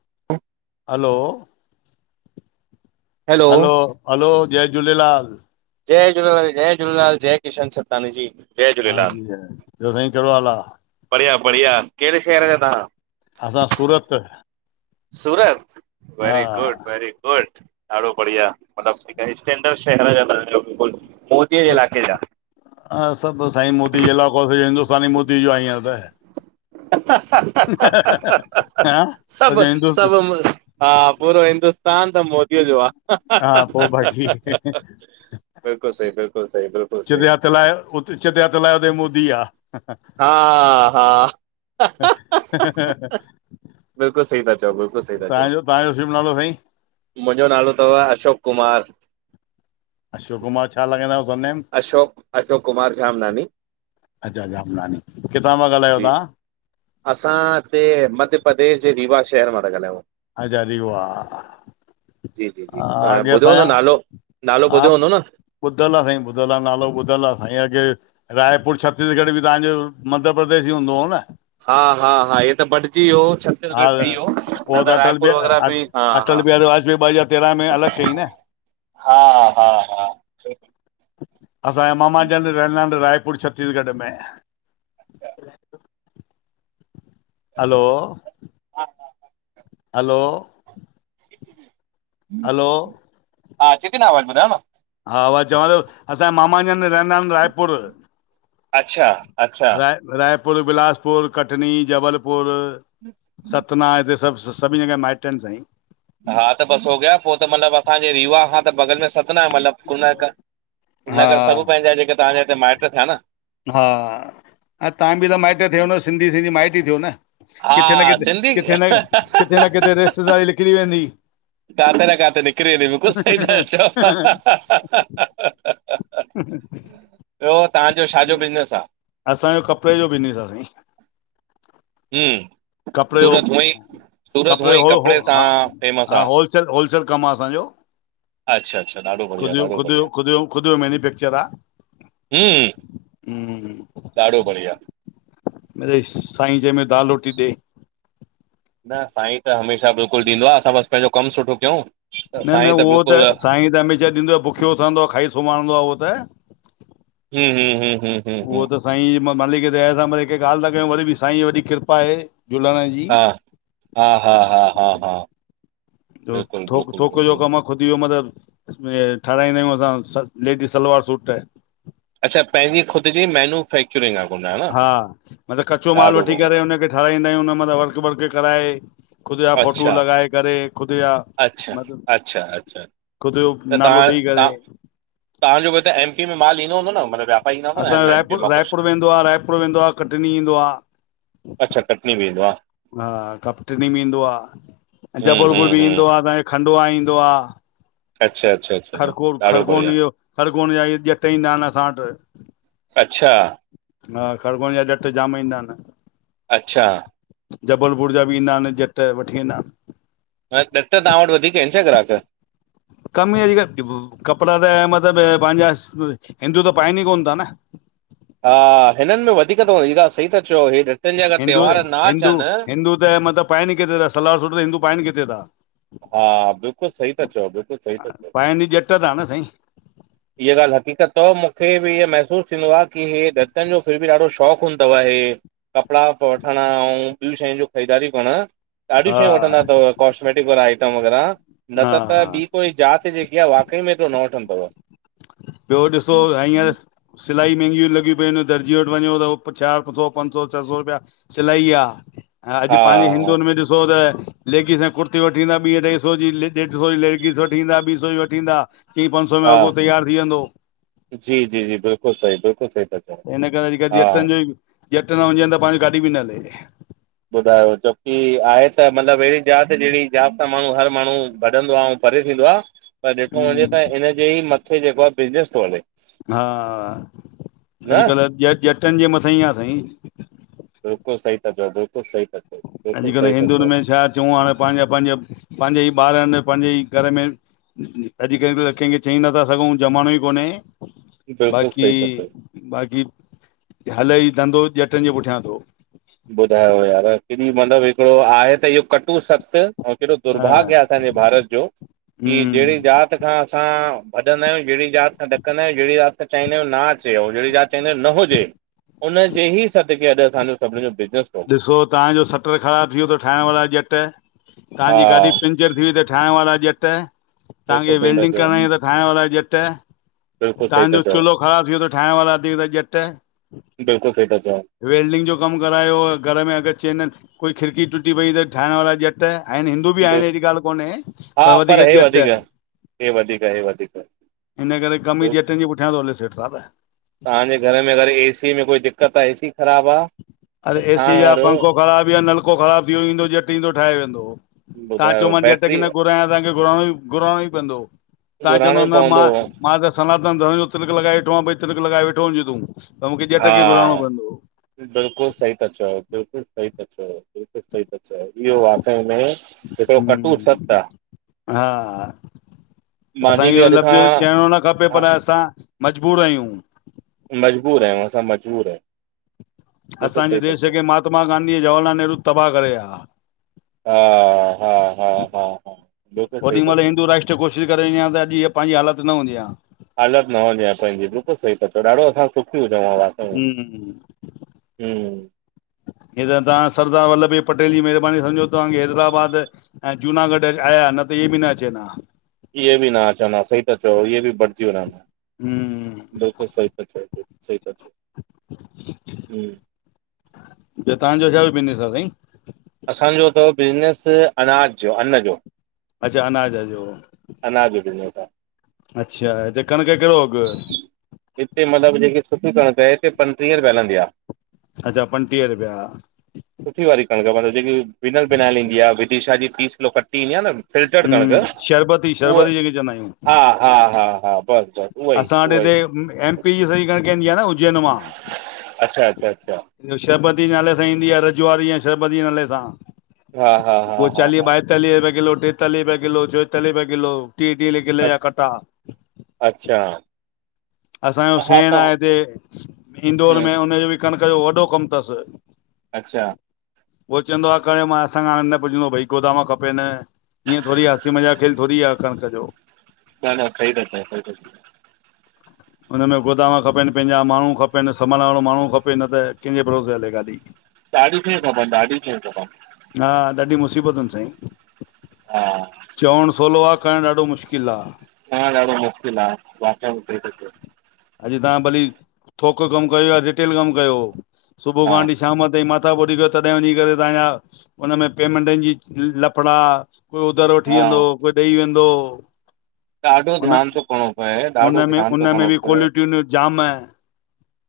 [inaudible] हलो hello, hello hello जय झूलेलाल! जय झूलेलाल, जय झूलेलाल जय किशन सतानी जी जय हां झूलेलाल, जी है। ॿयो साईं कहिड़ो हाल आ? बढ़िया बढ़िया कहिड़े शहर जा तां? असां सूरत सूरत हा वेरी गुड़, वेरी गुड़ ॾाढो बढ़िया, मतिलबु हिकु स्टेन्डर शहरु जे अंदर मुंहिंजो [unintelligible] सभु हा सभु साईं मोदी जे इलाको थी वेंदो, हिन्दुस्तान ईं मोदी जो आहे इयं त हा हा हि हि हि हां सॼो हिंदुस्त हिंदुस्, हा पूरो हिंदुस्तान त मोदीअ जो आ। हा पो बाक़ी बिल्कुलुु सईं, बिल्कुलुु सईं, बिल्कुलु सईं [unintelligible] ते चदिया तलाया ते मोदी आ। हा हा, तव्हां बिल्कुलु सही था चओ, बिल्कुलु सही था चओ, जो तव्हांजो शुभ नालो साईं? मुंहिंजो नालो तव, अशोक कुमार। अशोक कुमार छा लगाईंदां आयो सरनेम? अशोक, अशोक कुमार झामनानी। अच्छा, झामनानी, किथां ता ॻाल्हायो जी तव्हां? असां हिते, मध्य प्रदेश जे रीवा शहरु मां था ॻाल्हायूं। अच्छा, रीवा। जी, जी, जी, तहां ॿुधियो हूंदो नालो नालो हा ॿुधियो हूंदो न ॿुधल आ, साईं ॿुधलु आ, नालो ॿुधलु आ साईं, अगे रायपुर, छत्तीसगढ़ बि तव्हांजो मध्य प्रदेश ईं हूंदो हो न? हा, हा, हा हे त बटजी वियो छ हा छत्तीसगढ़ ठही वियो न त रायपुर वग़ैरा बि, हा हा अटल बिहारी वाजपेयी ॿ हज़ार तेरहं में अलॻि कई न हा हा हा, असांजा मामा ॼन रहंदा आहिन रायपुर छत्तीसगढ़ में। हलो, हा हा हा, हलो, [inaudible] हलो, हा, अचे ती न आवाज़ ॿुधयो न हा वा चवां थो असांजा मामा जन र ना इन रायपुर, अच्छा अच्छा राय रायपुर बिलासपुर कटनी जबलपुर सतना हिते सभु अं सभी जगह माइट इन सांईं। हा त बसि हो गिया पो त मतिलबु असांजे रीवा खां त बॻल में सतना आए मतिलब। कुनाक हा कुनक सभु पेंजा जेके तहांजे हिते माइट थिया न। हा, ऐं तव्हां बि त माइट थियो न सिंधी सिंधी माइट ई थियो न। हा किथे न किथे सिंधी किथे न किथे न किथे रिश्तेदारी निकिरी वेंदी। काथे न काथे निकिरी वेंदी बिलकुल सही था चओ। [inaudible] ॿियो तहांजो छा जो बिज़नेस आ? असांजो कपिड़े जो बिज आ साईं। हूं, कपिड़े जो, कपिड़े हूअं जो ई हो हो हा सां फेमस हा आहे होलसेल होलसेल कमु आ असांजो। अच्छा अच्छा ॾाढो बढ़िया कुदयो ॾाढो बढ़िया कुदयो कुदयो मैन्यफैक्चर आ। हम्म हूं, ॾाढो बढ़िया। मरेई साईं जंहिंम में दाल रोटी ॾे। न साईं त हमेशा बिल्कुलु ॾींदो आ असां बसि पंहिंजो कमु सुठो कयूं। त न न साईं उहो त बिल्कुलु साईं त हमेश ॾींदो आ भुखियो उठाईंदो आहे खाई सुम्हारींदो आ उहो त। हू हूं हूं हूं, उहो त साईं जी मालिक दया था कयूं वरी साईं जी वॾी कृपा आए झलण हा, हा हा हा हा हा जो बिल्कुलु थक बिल्कुलु थौक जो बिल्कुलु कम आ खुदि जो, मतिलबु इसमे ठाराहींदां आहियूं असां लेडी सलवार सूट अच्छा पंहिंजी ख़ुद जी मैन्युफैक्चरिंग आ [unintelligible] कोन्हयो? हा मतिलबु कचो माल वठी करे हुनखे ठाराईंदा आहियूं उन मथा वर्क बर्क कराए ख़ुदि जा फोटू अच्छा लॻाए करे खुदि जा अच्छा, अच्छा अच्छा खुद जो त नालो तव्हां ॼई करेे तव्हां तव्हांजो त एम पी में माल ईंदो हूदों न मतलब त? असांजो रायपुर रायपुर वेंदो आ, रायपुर वेंदो आ कटनी ईंदो आ अच्छा कटनी बि ईंदो आ? हा कपटनी बि ईंदो आ, ऐ हम्म जबलपुर हम्म बि हम्म ईंदो आ तव्हांखे खंडुवा ईंदो आ अच्छा अच्छा अच्छा खरगोन ॾाढो खरगोन बढ़िया इहो खरगोन जा इते ॼट ईंदा आहिनि असां वटि अच्छा हा खरगोन जा जट जाम ईंदा आहिनि अच्छा जबलपुर जा बि ईंदा आहिनि जट वठी वेंदा आहिनि छा जट तव्हां वटि वधीक आहिनि छा ग्राहक? कम ई अॼुकल्ह [unintelligible] कपिड़ा त मतिलबु पंहिंजा हिंदू त पाइनि ई कोन था न हा हिननि में वधीक थव हीरा सही था चयो हे ॾटनि जा अगरि हिंदू, त्योहार न हिंदू अचनि हिंदू त मतिलब पाइन ई किथे था सलवार सुट त हिंदू पाइन किथे ता हा बिल्कुलु सही ता चओ, बिल्कुलु सही त चओ पाइनि जट था न साईं हीअ ॻाल्हि हक़ीक़त थव मूंखे बि इअ महसूसु थींदो आ कि ही जटनि जो फिर बि ॾाढो शौंक़ु हूंदो आहे। कपड़ा बि वठण अउ ॿियूं शयूंनि जो ख़रीदारियूं करण ॾाढियूं हा शयूं वठंदा थव, कॉस्मेटिक वारा आइटम वग़ैरह हा नत त ॿी कोई जात जेकी आ वाक़ई में एतिरो न वठंदो थव ॿियो ॾिसो हींअर सिलाई महंगियूं लॻियू पयूं आहिनि दरिजी वटि वञो त, हू पुछा को पंज सौ छह सौ रुपया सिलाई आ, ऐं अॼु हा पाजें हा हिंदुुनि में ॾिसो त लेगीस ऐं कुर्ती वठी ईंदा ॿीं अढाई सौ जी, ॾेढ सौ जी लेगीस वठी ईंदा ॿी सौ ई वठी ईंदा थी पंच सौ में हा वॻो त्यार थी वेदों, जी जी जी बिल्कुलु सही बिल्कुलु सही था चओ हिन करे अॼुकल हा जटनि जो ई ॼट न हुजनि त पाहिंजी गाॾी बि न हले। ॿुधायो छोकी आहे त मतिलबु अहिड़ी जात जहिड़ी जात सां माण्हू हर माण्हू भॼंदो अऊं परे थींदो आ, पर ॾिठो वञे हम्म त हिन्जे ई मथे जेको आहे बिज़नेस थो हले। हा, न अॼुकल्ह ॼ ॼटनि जे मथा ई आहे साईं। बिल्कुलु सही था चओ, बिल्कुलु सही था बिल्कुलु सही अॼुकल्ह था हिंदुुनि चओ में छा चऊं हाणे पाहिंजा पाहिंजा पाहिंजा ई ॿार आहिनि पाहिंजे ई घर मे अॼुकल्ह त कंहिंखे चई नथा सघूं, जमानो ई कोन्हे बिल्कुलु बाक़ी, सही था चओ बाक़ी हले ई धंधो ॼटनि जे पुठियां थो। ॿुधायो यार केॾी [unintelligible] मल हिकिड़ो आहे त इहो कटूं सत्य् ऐं केॾो हा दुर्भाग्य आ असांजे भारत जो, की जहिड़ी हम्म जात जात खां असां भॼंदा आहियूं जेड़ी जाति खां ॾकंदां आहियूं जेड़ी जाति त चाहीदां आहियू न अचे और जेड़ी जात चईदां आयू न हुजे, उनजे ही सदके अॼु असांजो सभनी जो बिज़नस ॾिसो तव्हांजो सटर ख़राब थी वियो तव, ठाहिण वारा ॼट तव्हांजी गाॾी प [unintelligible] ॼट तांखे हा वेल्डिंग कराइण ठहिण वारा ॼट बिल्कुलु सही था तांहजो चओ चूल्हो ख़राब थी वियो थो ठाहिण वारा भी त जट बिल्कुलु सही ता चओ। वेल्डिंग जो कमु करायो हो घर में, अगर चवंदा आहिनि कोई खिड़की टुटी पई त ठाहिण वारा ॼ त आहिनि हिंदू बि आहिनि, अहिड़ी ॻाल्हि कोन्हे, पर वधीक ॼट हे वधीक आ, हे वधीक आ हिन करे कमु ही ॼटनि जे पुठियां थो हले सेठ साहिब तांहजे घर में अगर एसी में कोई दिक़्क़त आ, ए सी ख़राबु आ, त हा यार ख़राब या नलको ख़राब थी वियो ईंदो ॼट ईंदो ठाहे वेंदो, तां चओ ॿुधायो मां ॼट खे बैटरी न घुरायां तांहजो घराइणो, घुराइणो ई पवंदो तां घुराइणो चवंदव ई न पवंदो मां मां त सनातन धर्म जो तिलिक लॻाए वेठो हुम, भई तिलिक लॻाए वेठो हुञजे तूं, त मूंखे ॼट हा खे घुराइणो पवंदो। बिल्कुलु सही त चओ, बिल्कुलु सही त चओ। बिल्कुलु सही था चयो, इहो वाकई में हिकड़ो कटू हम्म सत आ। हा। मांजी बि अॼु खां हुन खपे हा पर असां, मजबूर आहियूं मजबूर आहियूं, असां मजबूर आहियूं। बिल्कुलु असांजे सही था देश चओ खे महात्मा गांधी, जवाहरलाल नेहरु तबाह करे वया। हा, हा हा, हा हा बिल्कुल सही ओॾी ता महिल चओ [unintelligible] करे इअं, त अॼु इअं पंहिंजी हालत न हुजे हां हालत न हुजे आ पंहिंजी, बिल्कुलु सही ता चओ, ॾाढो असां सुखी हुजूंं हां। हम्म हं हं हे त तव्हां सरदार वल्लभ भाई पटेल जी महिरबानी समझो तव्हांखे हैदराबाद ऐं जूनागढ़ आया, न त इहे बि न अचनि हा। इहे बि न अचनि सही ता चओ, इहे बि बटिजी वञनि हा। हम्म बिल्कुलु सही ता सही चओ, सही ता चओ हम्म तव्हांजो छाजो बिजनस आ, साईं? असांजो त बिज़नेस अनाज जो आ, अन्न जो। अच्छा, अनाज जो। अनाज जो [unintelligible] अच्छा, हिते कणिक कहिड़ो अघ? हिते मतिलबु जेकी सुठी कणिक आहे, हिते पंटीह रुपया हलंदी आ। अच्छा पंटीह रुपया। सुठी वारी कणिक मतलब जेकी बिनल बिनायल ईंदी आ, विदिशा जी तीस किलो कटी ईंदी आ न फिल्टर कणिक, हम्म शरबती उह शरबती जंहिंखे चवंदा आहियूं हा हा, हा हा बस बस उहोई उहोई। एमपी जी सही कणिक ईंदी आ न, उज्जैन मां। अच्छा, अच्छा, अच्छा। शरबती नाले सां ईंदी आ, रजुआरी या शरबती नाले सां, हा हा हा उहा हा चालीह हा बाऐ तालीह रूपये किलो, टेतालीय रूपये किलो, चोएतालीह रूपये किलो, टीहें टीहें अ किले जा कटा अच्छा। असांजो हा त सेण आहे हिते इंदौर हम्म में, हुनजो बि कणिक जो वॾो कमु तसि। अच्छा। उहो चवंदो आ कयो न मां हाणे, असांखे न पुंजदो भई गोदाम खपेनि इअं थोरी आ हसी मजाक खेल थोरी आ, कणिक जो [unintelligible] हुनमें गोदाम खपेनि पहिंजा, माण्हूं खपनि सम्भालण वारो माण्हूं खपे, न त केजे भरोसे हले गाॾी [inaudible] डाढी शेए खपन ॾाढी शय ख़पन हा ॾाढी मुसीबतुनि साईं हा चउणु सोलो आ करणु ॾाढो मुश्किलु आ। हा दाढो मुश्किल आ, वाक़ई सही ता चयो। अॼु तां भली थोक कमु कयो या रिटेल कमु कयो सुबुह हा खांं वठी शाम ताईं मथां फोरी कयो तॾहिं वञी करे, तांजा हुनिन में पेमेंटनि जी लफड़ा कोई उधारो वठी वेंदो, हा कोई ॾेई वेंदो। ॾाढो हुन धियान तो करणो पए, ॾाढो हुनमें धियान थो हुनमें करणो बि पए। क्वालिटियूं जाम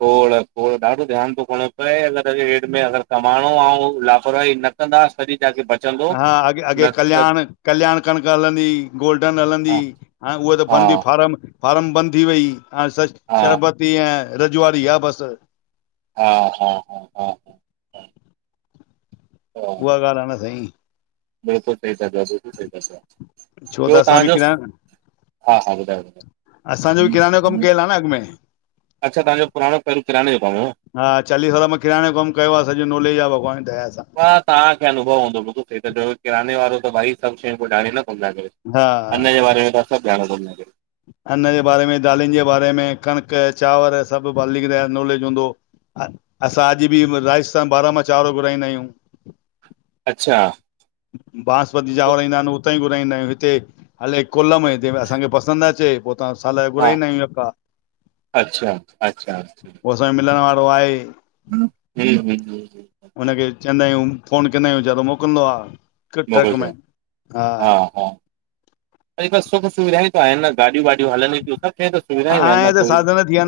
खोड़- खोड़ ॾाढो ध्यानु थो करणो पए अगरि अॼु हिन में अगरि कमाणो आ, ऐं लापरवाही न [unintelligible] हा अे अॻे न त कल्याण कल्याण कणिक हलंदी, गोल्डन हलंदी हा ऐं उहा त हा बंदी फार्म फार्म बंदि थी वई, ऐं हाणे हा शरबती ऐं रजवाड़ी आहे बसि हा -हा -हा -हा उहा ॻाल्हि आहे न सई बिल्कुल सही तां चयो, बिल्कुल सही तां चयो। छो त असां बि किरायो काने हा हा ॿुधायो असांजो बि किराने जो कमु ॿुधायो कयल आ, न अॻि में। अच्छा तवांजो पुरानो पंहिंरो किराने [unintelligible] हा चालीह साल मां किराने जो कमु कयो आ, सॼो नॉलेज आ, भगवान जी दया सां हा तांखे अनुभव हूंदो, बिलकुल सही ता चओ किराने वारो त भई, सभु शयूं को जाणे न। हा अन्न जे बारे में ता सभु जाणदा हुदव? अन्न जे बारे में दालनि जे बारे में कणक, चांवर सभु मालिक दया जी नॉलेज हूंदो। असां अॼु बि राजस्थान बारामा चांवर घुराईंदा आहियूं। अच्छा बासमती चांवर ईंदा हिनि हुते ई घुराईंदा आहियूं हिते हले, कोलम हित असांखे पसंदि न अचे। हा, साल जा हा, घुराईदा हुंय यका, अच्छा, अच्छा, पो असांजा मिलण वारा [unintelligible] ह, हुं, हुं ह हुनखे चईदा हियूं फ़ोन केदा आहियूं वेचारो मोकुलींदो आ मोकिलजे, हा हा, कई बार सुख सुविधाएं आहे न गाॾियूं -वाॾियूं हलनिे थियूंस, उते सुविधाई हुयं न हाणे त कोई साधन थी विया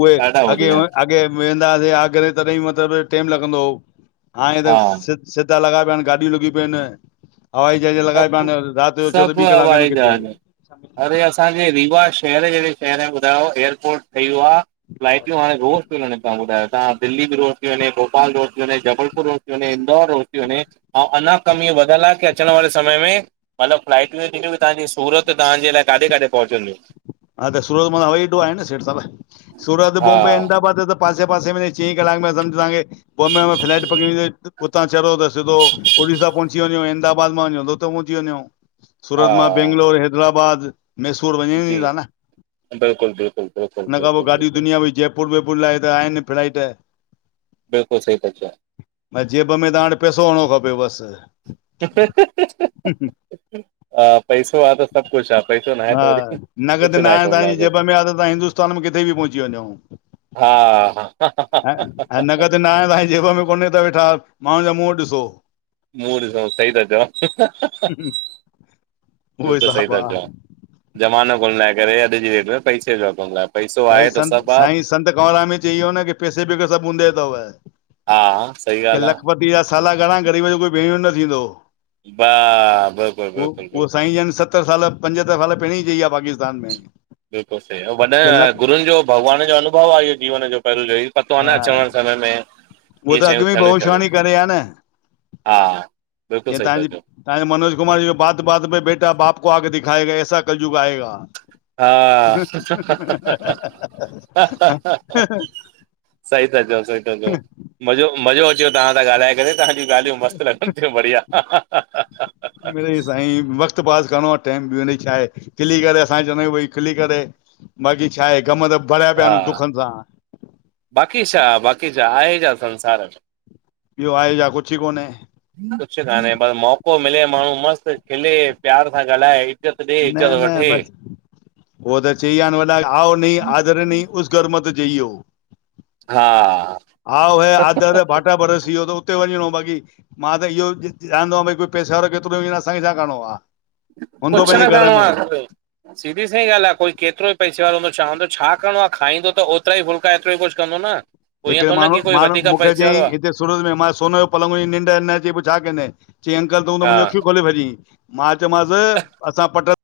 उए ॾाढा वधी विया आहिनि, अॻे वेेंदासीं आगरे तॾहिं मतिलबु टेम लॻंदो हो, हाणे हा, त सीधा लॻा पिया आहिनि, गाडियूं लॻूं पयूं हिनि हवाई जहाज लॻाइपान सभु न राति जो चओ त ॿी सभु क़लाक में हवाई किथे। जहाज अरे! असांजे रीवा शहर जहिड़े शहर में ॿुधायो एयरपोर्ट ठही वियो आ। लाइटियूं हाणे घोर। वञे तवां ॿुधायो तां दिल्ली बि रोज़ थी वञे भोपाल रोज़ थी वञे जबलपुर रोज़ थी वे इंदौर रोज़ थी वञे। अऊं अञा कमीअ वधल आ कि अचण वारे समय में, मतिलबु फ्लाईट बी टिकट तांजी सूरत तांजे लाइ काॾे काॾे पहुचंदियूं। हा, त सूरत मां हवाईअड्डो आहे न सेठि साहिब, सूरत हा बॉम्बे अहमदाबाद त पासे पासे में चईं कलाके में समझ तांखे, बॉम्बे में फ्लाइट पकड़े हुतां चढ़ो त सिधो ओड़ीसा पहुची वञो, अहमदाबाद मां वञो त पहुची वञो। हा सूरत मां बैंगलोर, हैदराबाद, मैसूर वञूं जी ई ता न। बिल्कुलु बिल्कुलु बिल्कुलु बिल्कुलु बिल्कुलु। त भई जैपुर ॿैपुर लाइ त आहिनि फ्लाईट। बिल्कुलु सही ता चओ। जेब में तां वटि पैसो हुअणु खपे बसि। हा, पैसो आ त सभु कुछु आ, पैसो न आहे त हा, वरी नगदि कुझु न आहे कमु तांजी लाइ जेब में आ त तां हिंदुस्तान में किथे बि पहुची वञो हा हा। ऐं नगदि न आये तां जे जेब में कोन्हे त वेठा माण्हुनि जा मुंहुं ॾिसो। मुंहुं ॾिसऊं, सही ता चओ, उहो बिल्कुल सही हिसाबु ता आहे चओ। ज़मानो कोन लाइ करे अॼु जी रेट, पैसे जो कोन लाए पैसो भाई आहे त संत सभु आ। साईं संत कंवराम ई चई वयो न कि पैसे बिगर सभु ऊंदहि तव। हा, सही ॻाल्हि आ। [unintelligible] जा साला घणा ग़रीब जो कोई भेणीवो न थींदो। वाह बिल्कुलु पो, बिल्कुलु पो बिल्कुलु साईंजनि सतर साल पंज दफा त पहिरीं चई विया पाकिस्तान में। बिल्कुलु सही, वॾनि की लख गुरूनि जो भॻवान जो अनुभव आ इहो जीवन जो पहिरियों जो ही। पतो आ हा न अचण करण में उहो इहे त शयूं अॻु में थियणु ई थियणु। भविष्यवाणी करे आहे न हा, बिल्कुलु सही। हांजी, मनोज कुमार जी जो बात बात में बेटा बाप को आंख दिखाएगा, एसा कलजुग आएगा। हा। सही ता चओ सही ता चओ मज़ो, मज़ो अची वयो तहां सां ॻाल्हाए करे तव्हां जूं ॻाल्हियूं मस्त लॻो बढ़िया। मिरई साईं, वक़्तु पास करिणो आ टाइम मिरई छाए। खिली करे असां चवंदा आहियूं भई खिली करे, बाक़ी छा आहे कम त भरिया पिया हा आहिनि दुखनि सां। बाक़ी छा, बाक़ी छा आहे छा संसार में। ॿियो आहे छा, कुछु कोन्हें। कुछ कान्हें, पर मौको मिले माण्हू मस्त खिले प्यार सां ॻाल्हाए। इज़त ॾे इज़त न न वठे। बसि उहो त चईवया न वॾा आऊ नहीं आदर नहीं उस घर मति जईयो। हा अऊ ऐं आदर भाटिया [unintelligible] उते वञिणो बक़ी, मां त इहो चअंदोआं भई कोई पैसेवारो थो तो त असांखे छा करिणों आ। हून्दो पेंजे [unintelligible] सिधी सईं ॻाल्हि आ, कोई केतिरो ई पैसे वारो हूंदो छा हुंदो छा करणो आ खाईंदो त ओतिरा ई फुल्का हेतिरो ई कुछु कंदो न। पोइ ईअं हिकिड़े थो न माण्हू, की कोई माण्हू वधीक मुखें पैसे चयई वारो हिते सूर्य में मां सोने जो पलंग हुजयी निंड न अचई पो छा कंदे? चईं अंकल तूं त आहे हा मुंहिंजियूं अखियूं खोले भॼि, मां चयोमांस असां पट